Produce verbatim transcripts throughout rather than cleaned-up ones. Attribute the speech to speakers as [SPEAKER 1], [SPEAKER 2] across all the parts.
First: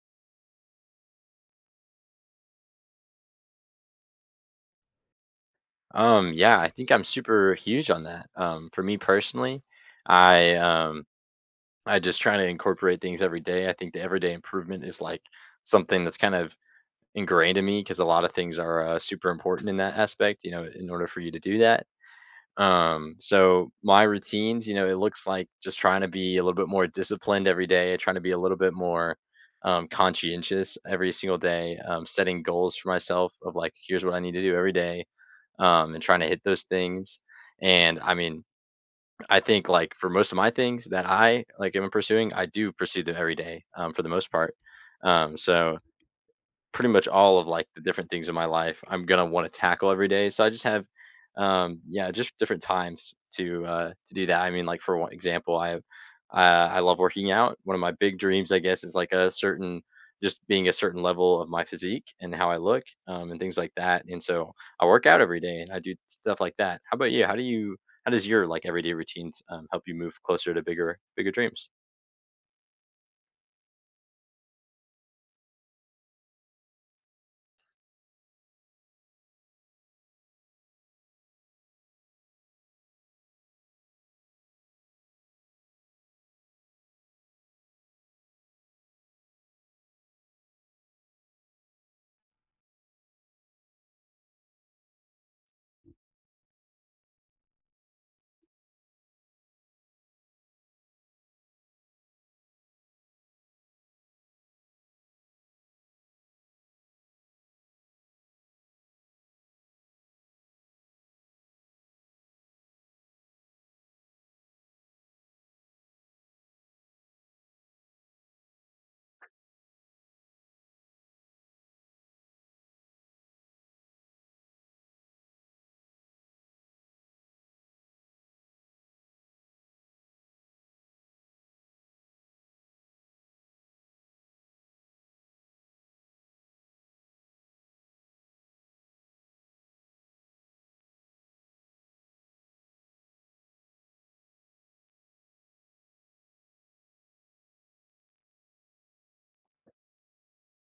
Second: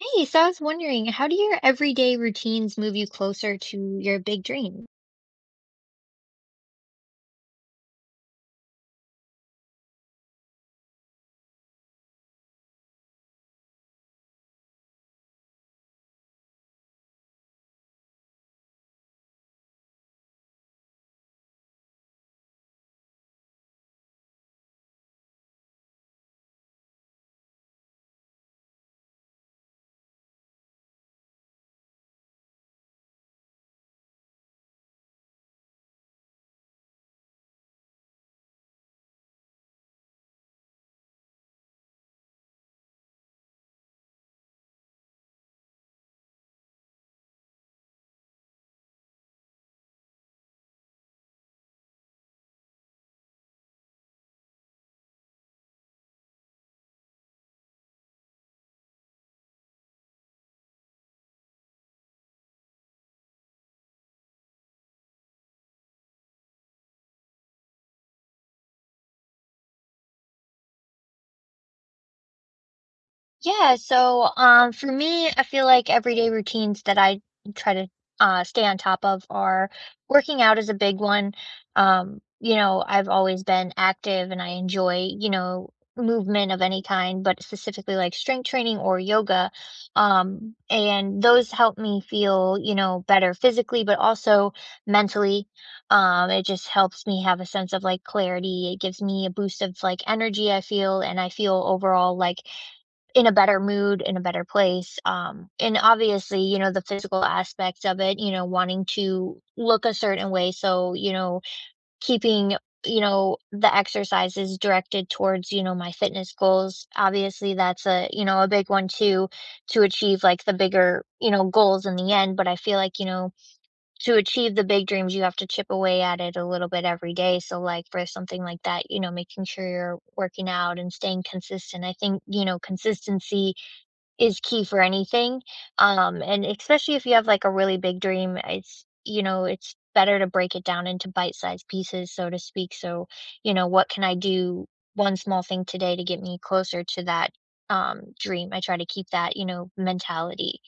[SPEAKER 1] Hey, so I was wondering, how do your everyday routines move you closer to your big dreams?
[SPEAKER 2] Um, yeah, I think I'm super huge on that. Um, for me personally, I um I just try to incorporate things every day. I think the everyday improvement is like something that's kind of ingrained in me because a lot of things are uh, super important in that aspect, you know, in order for you to do that. Um, so my routines, you know, it looks like just trying to be a little bit more disciplined every day, trying to be a little bit more um conscientious every single day, um, setting goals for myself of like, here's what I need to do every day um, and trying to hit those things. And I mean, I think like for most of my things that I like am pursuing, I do pursue them every day um, for the most part. Um, so pretty much all of like the different things in my life I'm gonna want to tackle every day. So I just have, um, yeah, just different times to uh, to do that. I mean, like for one example, I have, uh, I love working out. One of my big dreams, I guess, is like a certain just being a certain level of my physique and how I look um, and things like that. And so I work out every day and I do stuff like that. How about you? How do you? How does your like everyday routines um, help you move closer to bigger bigger dreams?
[SPEAKER 1] Yeah, so um, for me, I feel like everyday routines that I try to uh, stay on top of are working out is a big one. Um, you know, I've always been active and I enjoy, you know, movement of any kind, but specifically like strength training or yoga. Um, and those help me feel, you know, better physically, but also mentally. Um, it just helps me have a sense of like clarity. It gives me a boost of like energy, I feel, and I feel overall like in a better mood, in a better place. Um, and obviously, you know, the physical aspects of it, you know, wanting to look a certain way. So, you know, keeping, you know, the exercises directed towards, you know, my fitness goals. Obviously, that's a, you know, a big one too, to achieve like the bigger, you know, goals in the end. But I feel like, you know, to achieve the big dreams, you have to chip away at it a little bit every day. So, like for something like that, you know, making sure you're working out and staying consistent. I think, you know, consistency is key for anything, um, and especially if you have, like, a really big dream, it's you know, it's better to break it down into bite-sized pieces, so to speak, so, you know, what can I do, one small thing today to get me closer to that, um, dream? I try to keep that, you know, mentality.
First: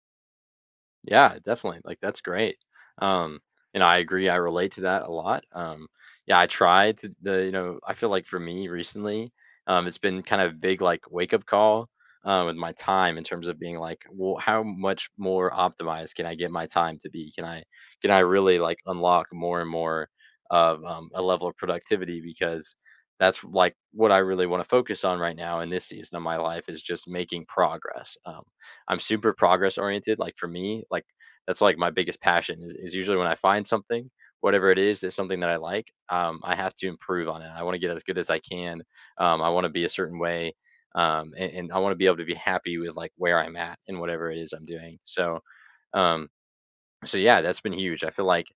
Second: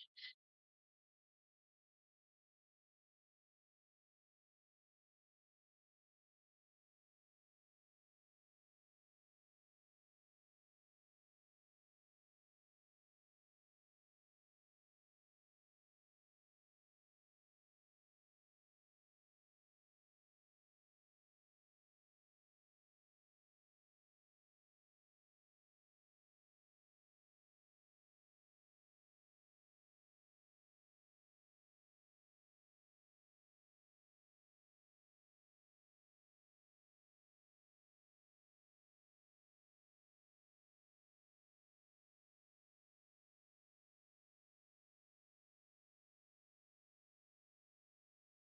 [SPEAKER 2] Yeah, definitely, like, that's great, um, and I agree, I relate to that a lot, um, yeah, I try to the you know, I feel like for me recently, um, it's been kind of big, like, wake-up call, uh, with my time in terms of being like, "Well, how much more optimized can I get my time to be? Can I can I really, like, unlock more and more of, um, a level of productivity?" Because that's, like, what I really wanna focus on right now in this season of my life is just making progress, um I'm super progress oriented. Like for me, like that's like my biggest passion is, is usually when I find something, whatever it is, that's something that I like. Um, I have to improve on it. I want to get as good as I can. Um, I want to be a certain way, um, and, and I want to be able to be happy with like where I'm at and whatever it is I'm doing. So, um, so yeah, that's been huge. I feel like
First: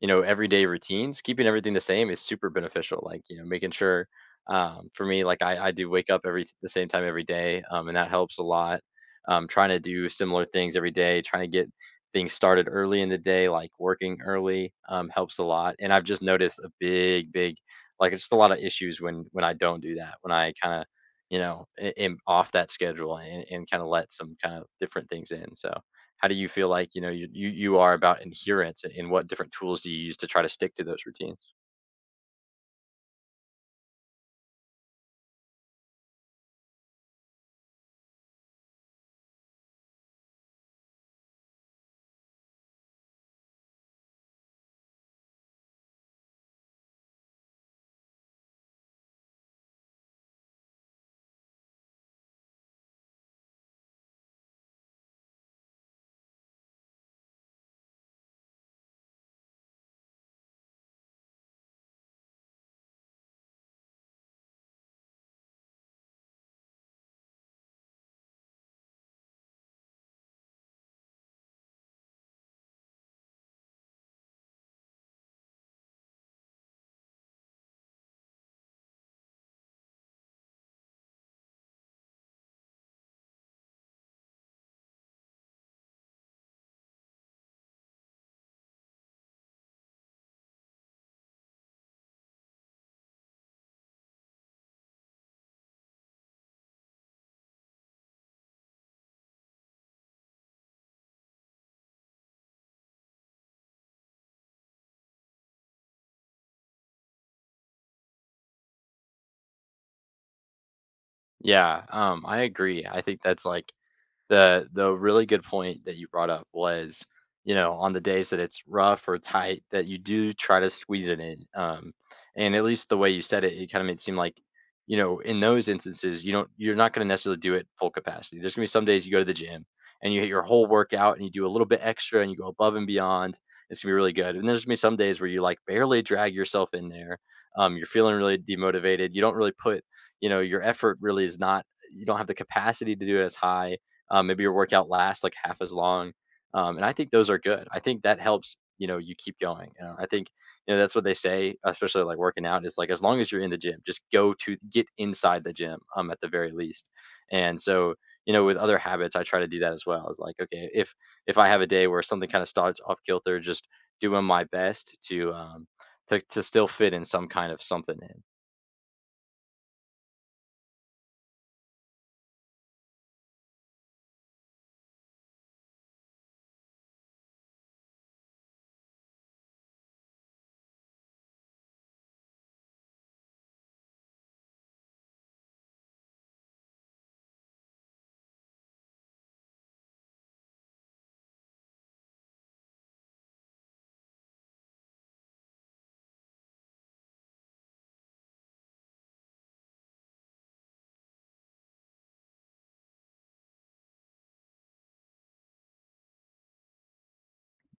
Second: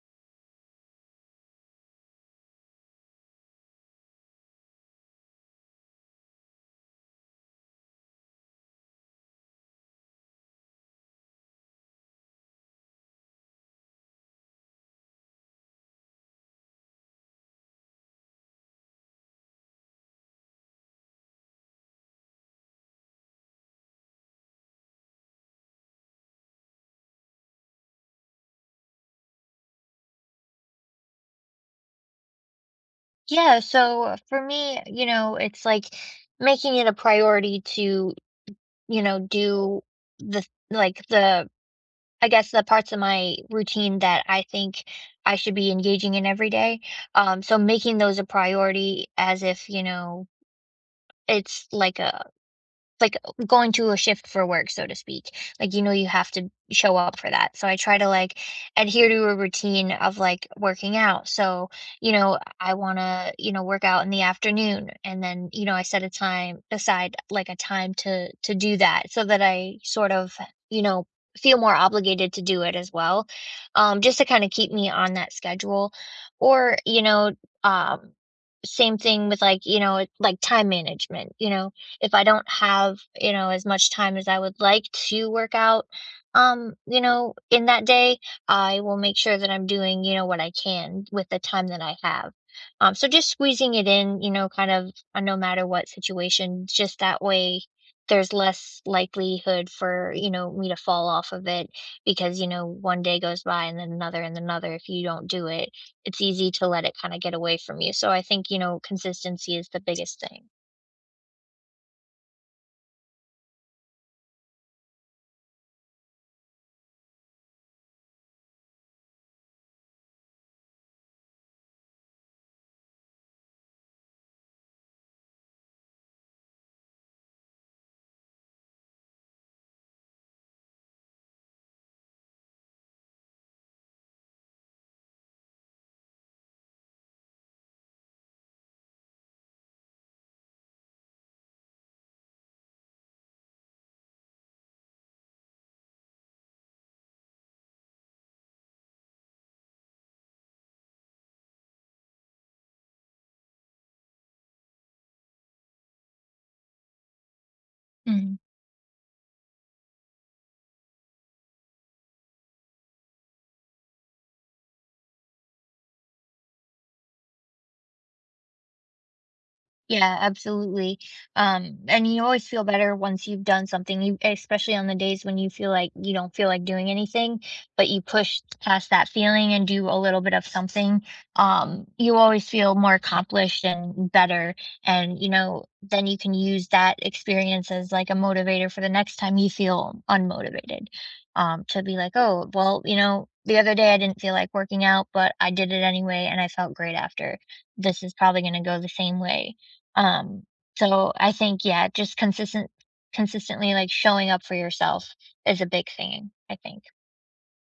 [SPEAKER 2] you know, everyday routines, keeping everything the same is super beneficial. Like, you know, making sure um, for me, like I, I do wake up every the same time every day, um, and that helps a lot. Um, trying to do similar things every day, trying to get things started early in the day, like working early, um, helps a lot. And I've just noticed a big, big, like it's just a lot of issues when when I don't do that, when I kind of, you know, a- am off that schedule and, and kind of let some kind of different things in. So how do you feel like you know you you, you are about adherence and, and what different tools do you use to try to stick to those routines?
[SPEAKER 1] Yeah, so for me, you know, it's, like, making it a priority to, you know, do the like, the I guess the parts of my routine that I think I should be engaging in every day. Um, so making those a priority as if, you know, it's like a like going to a shift for work, so to speak. Like, you know, you have to show up for that. So I try to like adhere to a routine of like working out. So, you know, I want to, you know, work out in the afternoon and then, you know, I set a time aside like a time to to do that so that I sort of, you know, feel more obligated to do it as well. Um just to kind of keep me on that schedule or, you know, um same thing with like, you know, like time management, you know if I don't have, you know, as much time as I would like to work out, um, you know, in that day, I will make sure that I'm doing, you know, what I can with the time that I have. Um, so just squeezing it in, you know, kind of uh, no matter what situation, just that way there's less likelihood for, you know, me to fall off of it because, you know, one day goes by and then another and another. If you don't do it, it's easy to let it kind of get away from you. So I think, you know, consistency is the biggest thing.
[SPEAKER 2] Yeah, um I agree. I think that's like The the really good point that you brought up was, you know, on the days that it's rough or tight, that you do try to squeeze it in. Um, and at least the way you said it, it kind of made it seem like, you know, in those instances, you don't you're not going to necessarily do it full capacity. There's going to be some days you go to the gym and you hit your whole workout and you do a little bit extra and you go above and beyond. It's gonna be really good. And there's gonna be some days where you like barely drag yourself in there. Um, you're feeling really demotivated. You don't really put, you know, your effort really is not you don't have the capacity to do it as high um, maybe your workout lasts like half as long. Um, and I think those are good. I think that helps, you know, you keep going. You know, I think, you know, that's what they say, especially like working out is like, as long as you're in the gym, just go to get inside the gym, um, at the very least. And so, you know, with other habits, I try to do that as well. It's like, okay, if, if I have a day where something kind of starts off kilter, just doing my best to, um, to, to still fit in some kind of something in.
[SPEAKER 1] Yeah, absolutely. Um, and you always feel better once you've done something, you especially on the days when you feel like you don't feel like doing anything, but you push past that feeling and do a little bit of something. Um, you always feel more accomplished and better. And, you know, then you can use that experience as like a motivator for the next time you feel unmotivated. Um, to be like, oh, well, you know, the other day I didn't feel like working out, but I did it anyway and I felt great after. This is probably going to go the same way um, so I think, yeah, just consistent consistently, like, showing up for yourself is a big thing, I think.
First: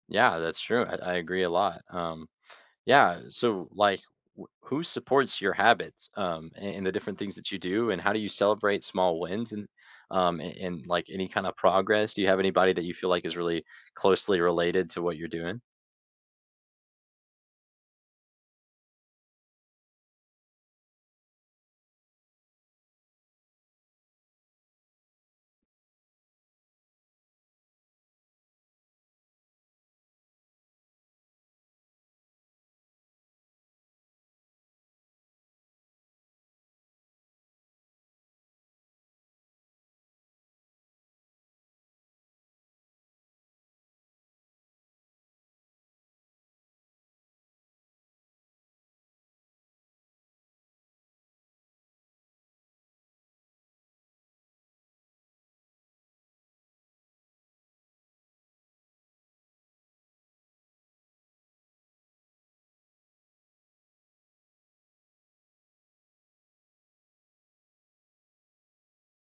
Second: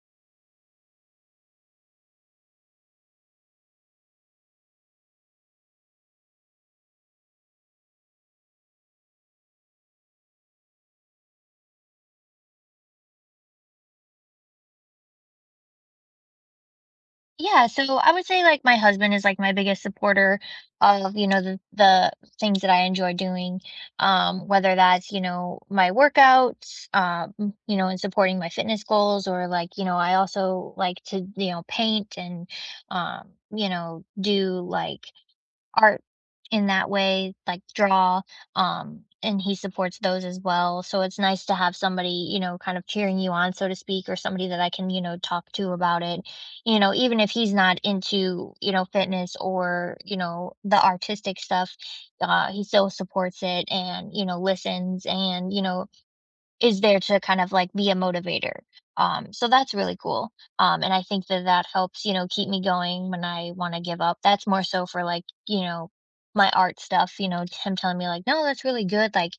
[SPEAKER 2] Yeah, that's true. I, I agree a lot. Um, Yeah, so, like, wh who supports your habits, um, a and the different things that you do, and how do you celebrate small wins and, um, a and, like, any kinda progress? Do you have anybody that you feel like is really closely related to what you're doing?
[SPEAKER 1] Yeah, so I would say, like, my husband is, like, my biggest supporter of, you know, the the things that I enjoy doing, um, whether that's, you know, my workouts, um, you know, and supporting my fitness goals or, like, you know, I also like to, you know, paint and, um, you know, do, like, art in that way, like draw, um, and he supports those as well. So it's nice to have somebody, you know, kind of cheering you on, so to speak, or somebody that I can, you know, talk to about it. You know, even if he's not into, you know, fitness or, you know, the artistic stuff, uh, he still supports it and, you know, listens and, you know, is there to kind of like be a motivator. Um, so that's really cool. Um, and I think that that helps, you know, keep me going when I want to give up. That's more so for like, you know, my art stuff, you know, him telling me like, no, that's really good. Like,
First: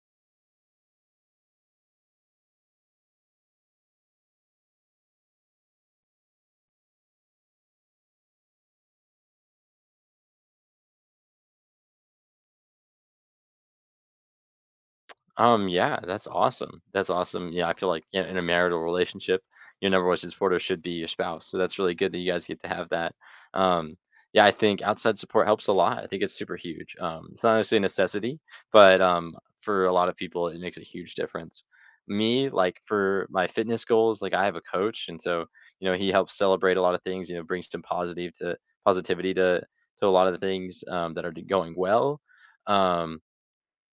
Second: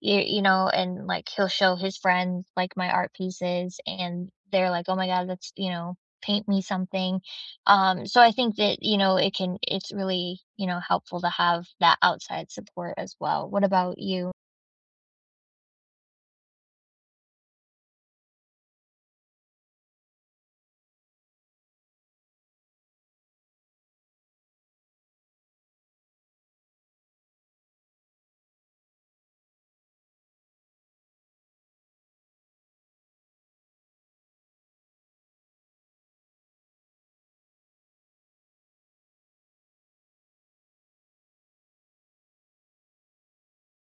[SPEAKER 1] you, you know, and like he'll show his friends like my art pieces and they're like, oh my God, that's, you know, paint me something. Um, so I think that, you know, it can, it's really, you know, helpful to have that outside support as well. What about you?
[SPEAKER 2] Um, yeah, that's awesome. That's awesome. Yeah, I feel like in in a marital relationship, your number one supporter should be your spouse. So that's really good that you guys get to have that. Um, yeah, I think outside support helps a lot. I think it's super huge. Um, it's not necessarily a necessity, but um, for a lot of people, it makes a huge difference. Me, like for my fitness goals, like I have a coach, and so you know he helps celebrate a lot of things. You know, brings some positive to positivity to to a lot of the things um, that are going well. Um,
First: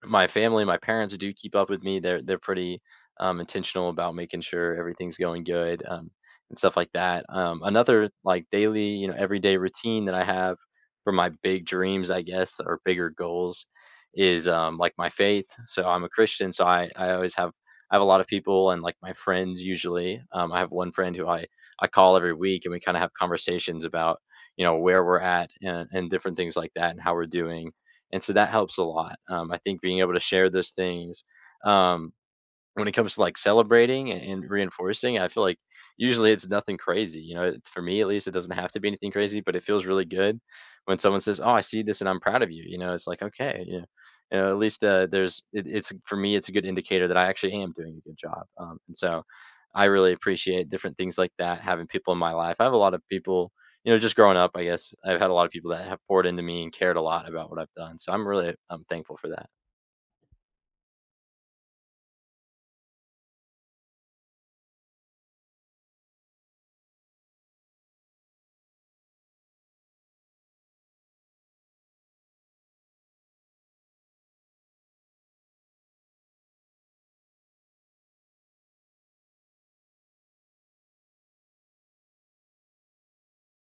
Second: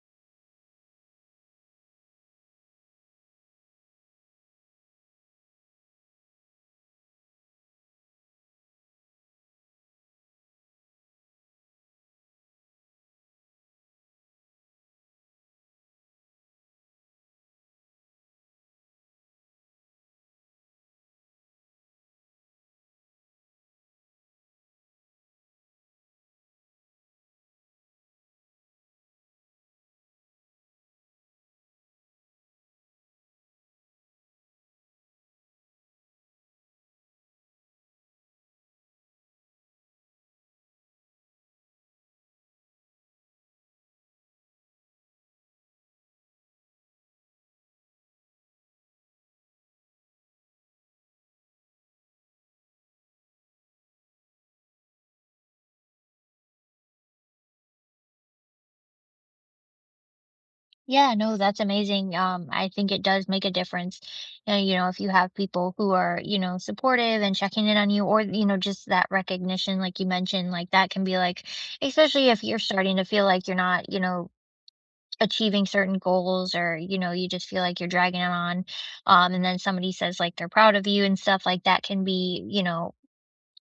[SPEAKER 2] my family, my parents do keep up with me. They're they're pretty, um, intentional about making sure everything's going good, um, and stuff like that. Um, another, like, daily, you know, everyday routine that I have for my big dreams, I guess, or bigger goals is, um, like, my faith. So I'm a Christian, so I I always have I have a lot of people and, like, my friends usually. Um, I have one friend who I I call every week, and we kinda have conversations about, you know, where we're at and and different things like that and how we're doing and so that helps a lot. Um, I think being able to share those things, um, when it comes to, like, celebrating and and reinforcing, I feel like usually it's nothing crazy, you know, it for me, at least, it doesn't have to be anything crazy, but it feels really good when someone says, "Oh, I see this and I'm proud of you," you know, it's like, "Okay," you know, you know, at least, uh, there's it it's for me, it's a good indicator that I actually am doing a good job, um, and so I really appreciate different things like that, having people in my life. I have a lot of people you know, just growing up, I guess, I've had a lot of people that have poured into me and cared a lot about what I've done, so I'm really I'm thankful for that.
[SPEAKER 1] Yeah, no, that's amazing. Um, I think it does make a difference. Uh, you know, if you have people who are, you know, supportive and checking in on you, or, you know, just that recognition, like you mentioned, like that can be like, especially if you're starting to feel like you're not, you know, achieving certain goals or, you know, you just feel like you're dragging them on. Um, and then somebody says like they're proud of you and stuff like that can be, you know,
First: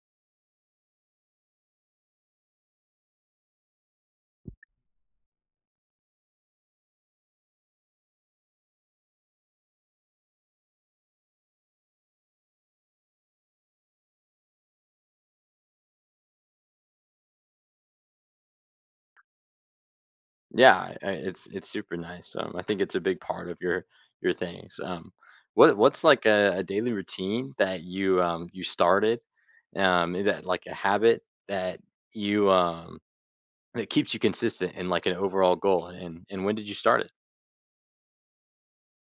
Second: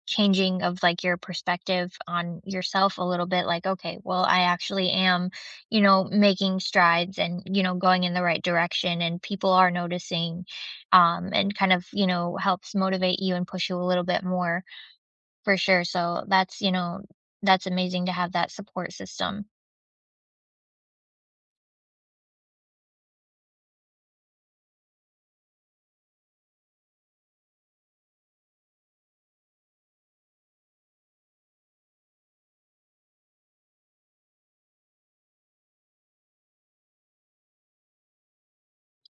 [SPEAKER 1] changing of like your perspective on yourself a little bit like okay well I actually am you know making strides and you know going in the right direction and people are noticing um and kind of you know helps motivate you and push you a little bit more for sure so that's you know that's amazing to have that support system
[SPEAKER 2] Yeah, I I it's it's super nice, um, I think it's a big part of your your things, um, what what's, like, a a daily routine that you, um, you started, um, is that like, a habit that you, um that keeps you consistent in, like, an overall goal, and and when did you start it?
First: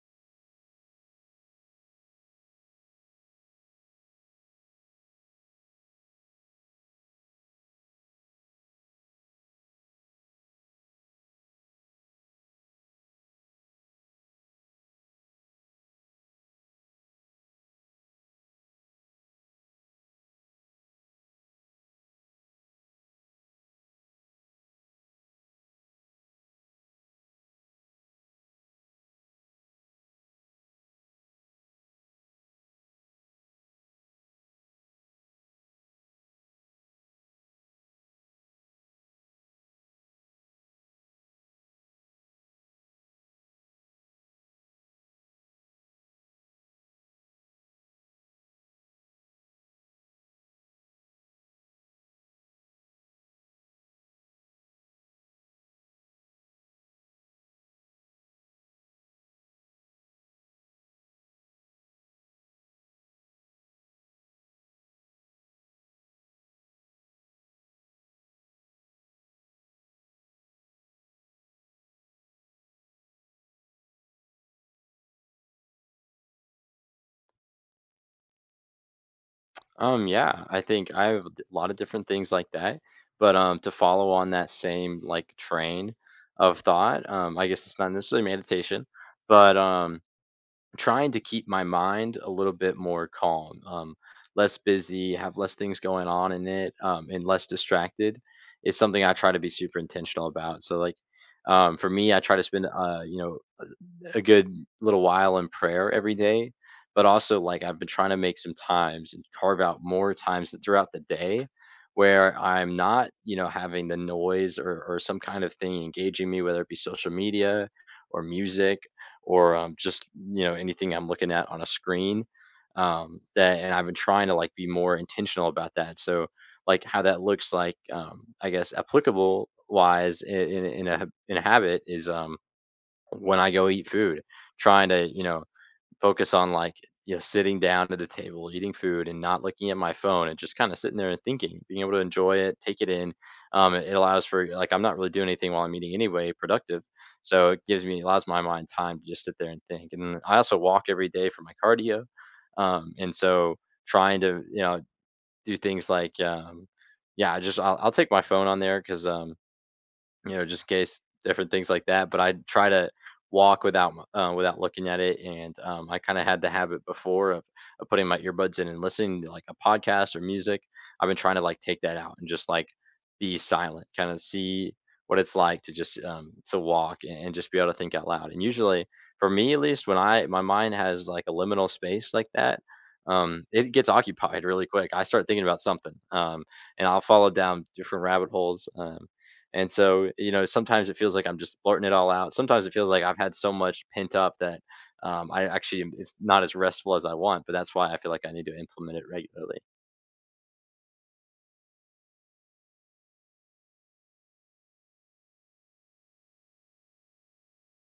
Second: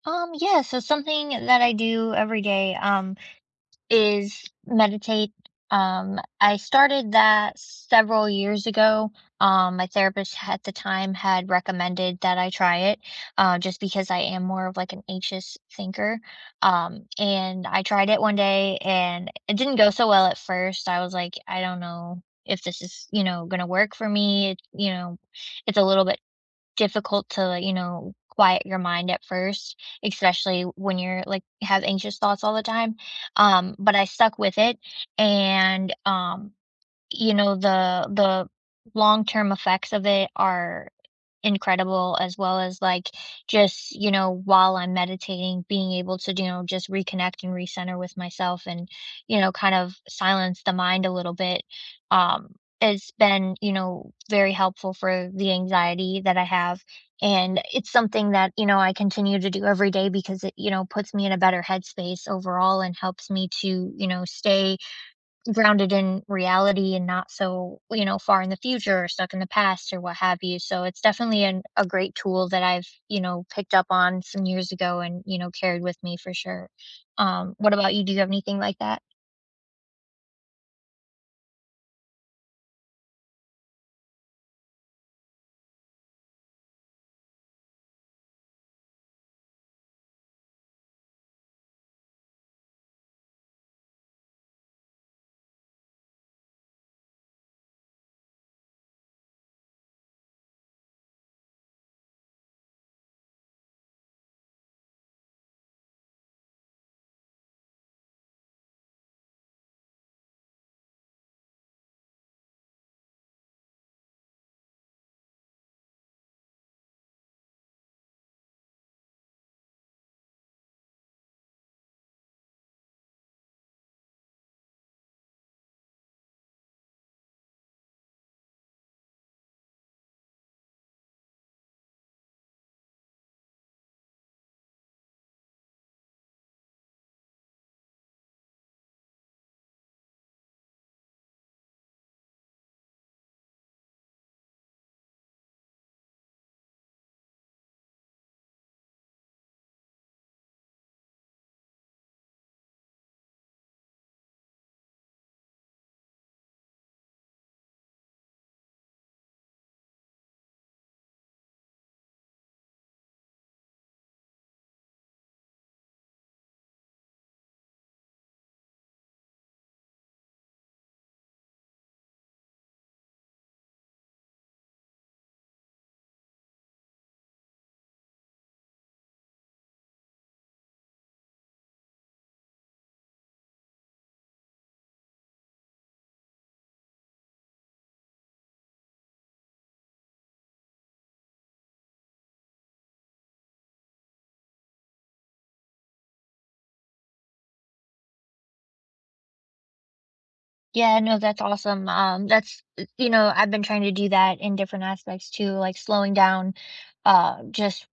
[SPEAKER 1] um yeah so something that I do every day um is meditate. Um, I started that several years ago. Um, my therapist at the time had recommended that I try it, uh, just because I am more of like an anxious thinker. Um, and I tried it one day and it didn't go so well at first. I was like, I don't know if this is, you know, going to work for me. It, you know, it's a little bit difficult to, like, you know, quiet your mind at first, especially when you're, like, have anxious thoughts all the time, um, but I stuck with it, and, um, you know, the the long-term effects of it are incredible as well as like just you know while I'm meditating being able to you know just reconnect and recenter with myself and you know kind of silence the mind a little bit um has been you know very helpful for the anxiety that I have and it's something that you know I continue to do every day because it you know puts me in a better headspace overall and helps me to you know stay grounded in reality and not so, you know, far in the future or stuck in the past or what have you. So it's definitely an, a great tool that I've, you know, picked up on some years ago and, you know, carried with me for sure. Um, what about you? Do you have anything like that?
[SPEAKER 2] Um, yeah, I think I have a d lot of different things like that, but, um, to follow on that same, like, train of thought, um, I guess it's not necessarily meditation, but, um trying to keep my mind a little bit more calm, um, less busy, have less things going on in it, um, and less distracted is something I try to be super intentional about. So, like, um, for me, I try to spend, uh, you know, a good little while in prayer every day, but also like I've been trying to make some times and carve out more times throughout the day where I'm not, you know, having the noise or, or some kind of thing engaging me, whether it be social media or music or um, just, you know, anything I'm looking at on a screen. Um, that and I've been trying to like be more intentional about that. So like how that looks like, um, I guess applicable wise in, in, in a in a habit is um when I go eat food, trying to, you know, focus on like, you know, sitting down at the table, eating food and not looking at my phone and just kind of sitting there and thinking, being able to enjoy it, take it in. Um, it, it allows for like I'm not really doing anything while I'm eating anyway, productive. So it gives me allows my mind time to just sit there and think. And then I also walk every day for my cardio. Um, and so trying to, you know, do things like um yeah, just I'll, I'll take my phone on there because um you know, just in case different things like that. But I try to walk without m- uh, without looking at it, and um, I kind of had the habit before of, of putting my earbuds in and listening to like a podcast or music. I've been trying to like take that out and just like be silent, kind of see what it's like to just um, to walk, and, and just be able to think out loud. And usually, for me at least, when I my mind has like a liminal space like that. Um, it gets occupied really quick. I start thinking about something, um, and I'll follow down different rabbit holes. Um, and so, you know, sometimes it feels like I'm just blurting it all out. Sometimes it feels like I've had so much pent up that um, I actually am- it's not as restful as I want. But that's why I feel like I need to implement it regularly.
[SPEAKER 1] Yeah, no, that's awesome. Um, that's, you know, I've been trying to do that in different aspects too, like slowing down, uh, just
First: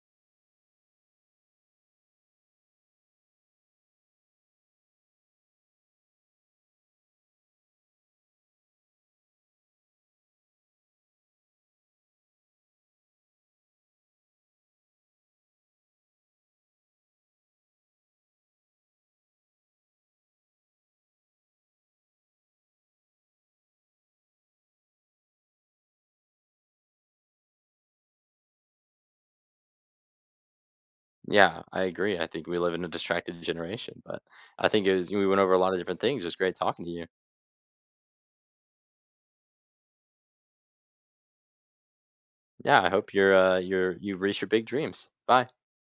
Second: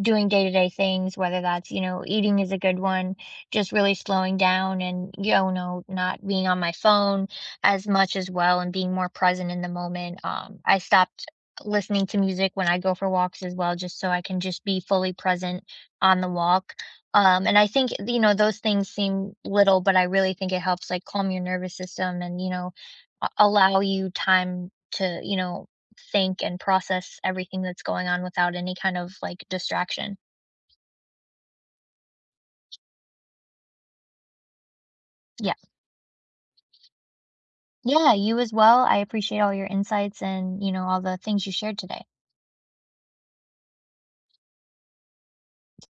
[SPEAKER 1] doing day-to-day things, whether that's, you know, eating is a good one, just really slowing down and, you know, not being on my phone as much as well and being more present in the moment. Um, I stopped listening to music when I go for walks as well, just so I can just be fully present on the walk. Um, and I think, you know, those things seem little, but I really think it helps like calm your nervous system and, you know, a- allow you time to, you know, think and process everything that's going on without any kind of, like, distraction.
[SPEAKER 2] Yeah, I agree. I think we live in a distracted generation, but I think it was we went over
[SPEAKER 1] Yeah.
[SPEAKER 2] a lot of different things. It was great talking to you.
[SPEAKER 1] Yeah, you as well. I appreciate all your insights and, you know, all the things you shared today.
[SPEAKER 2] Yeah, I hope you're uh, you're you reach your big dreams. Bye.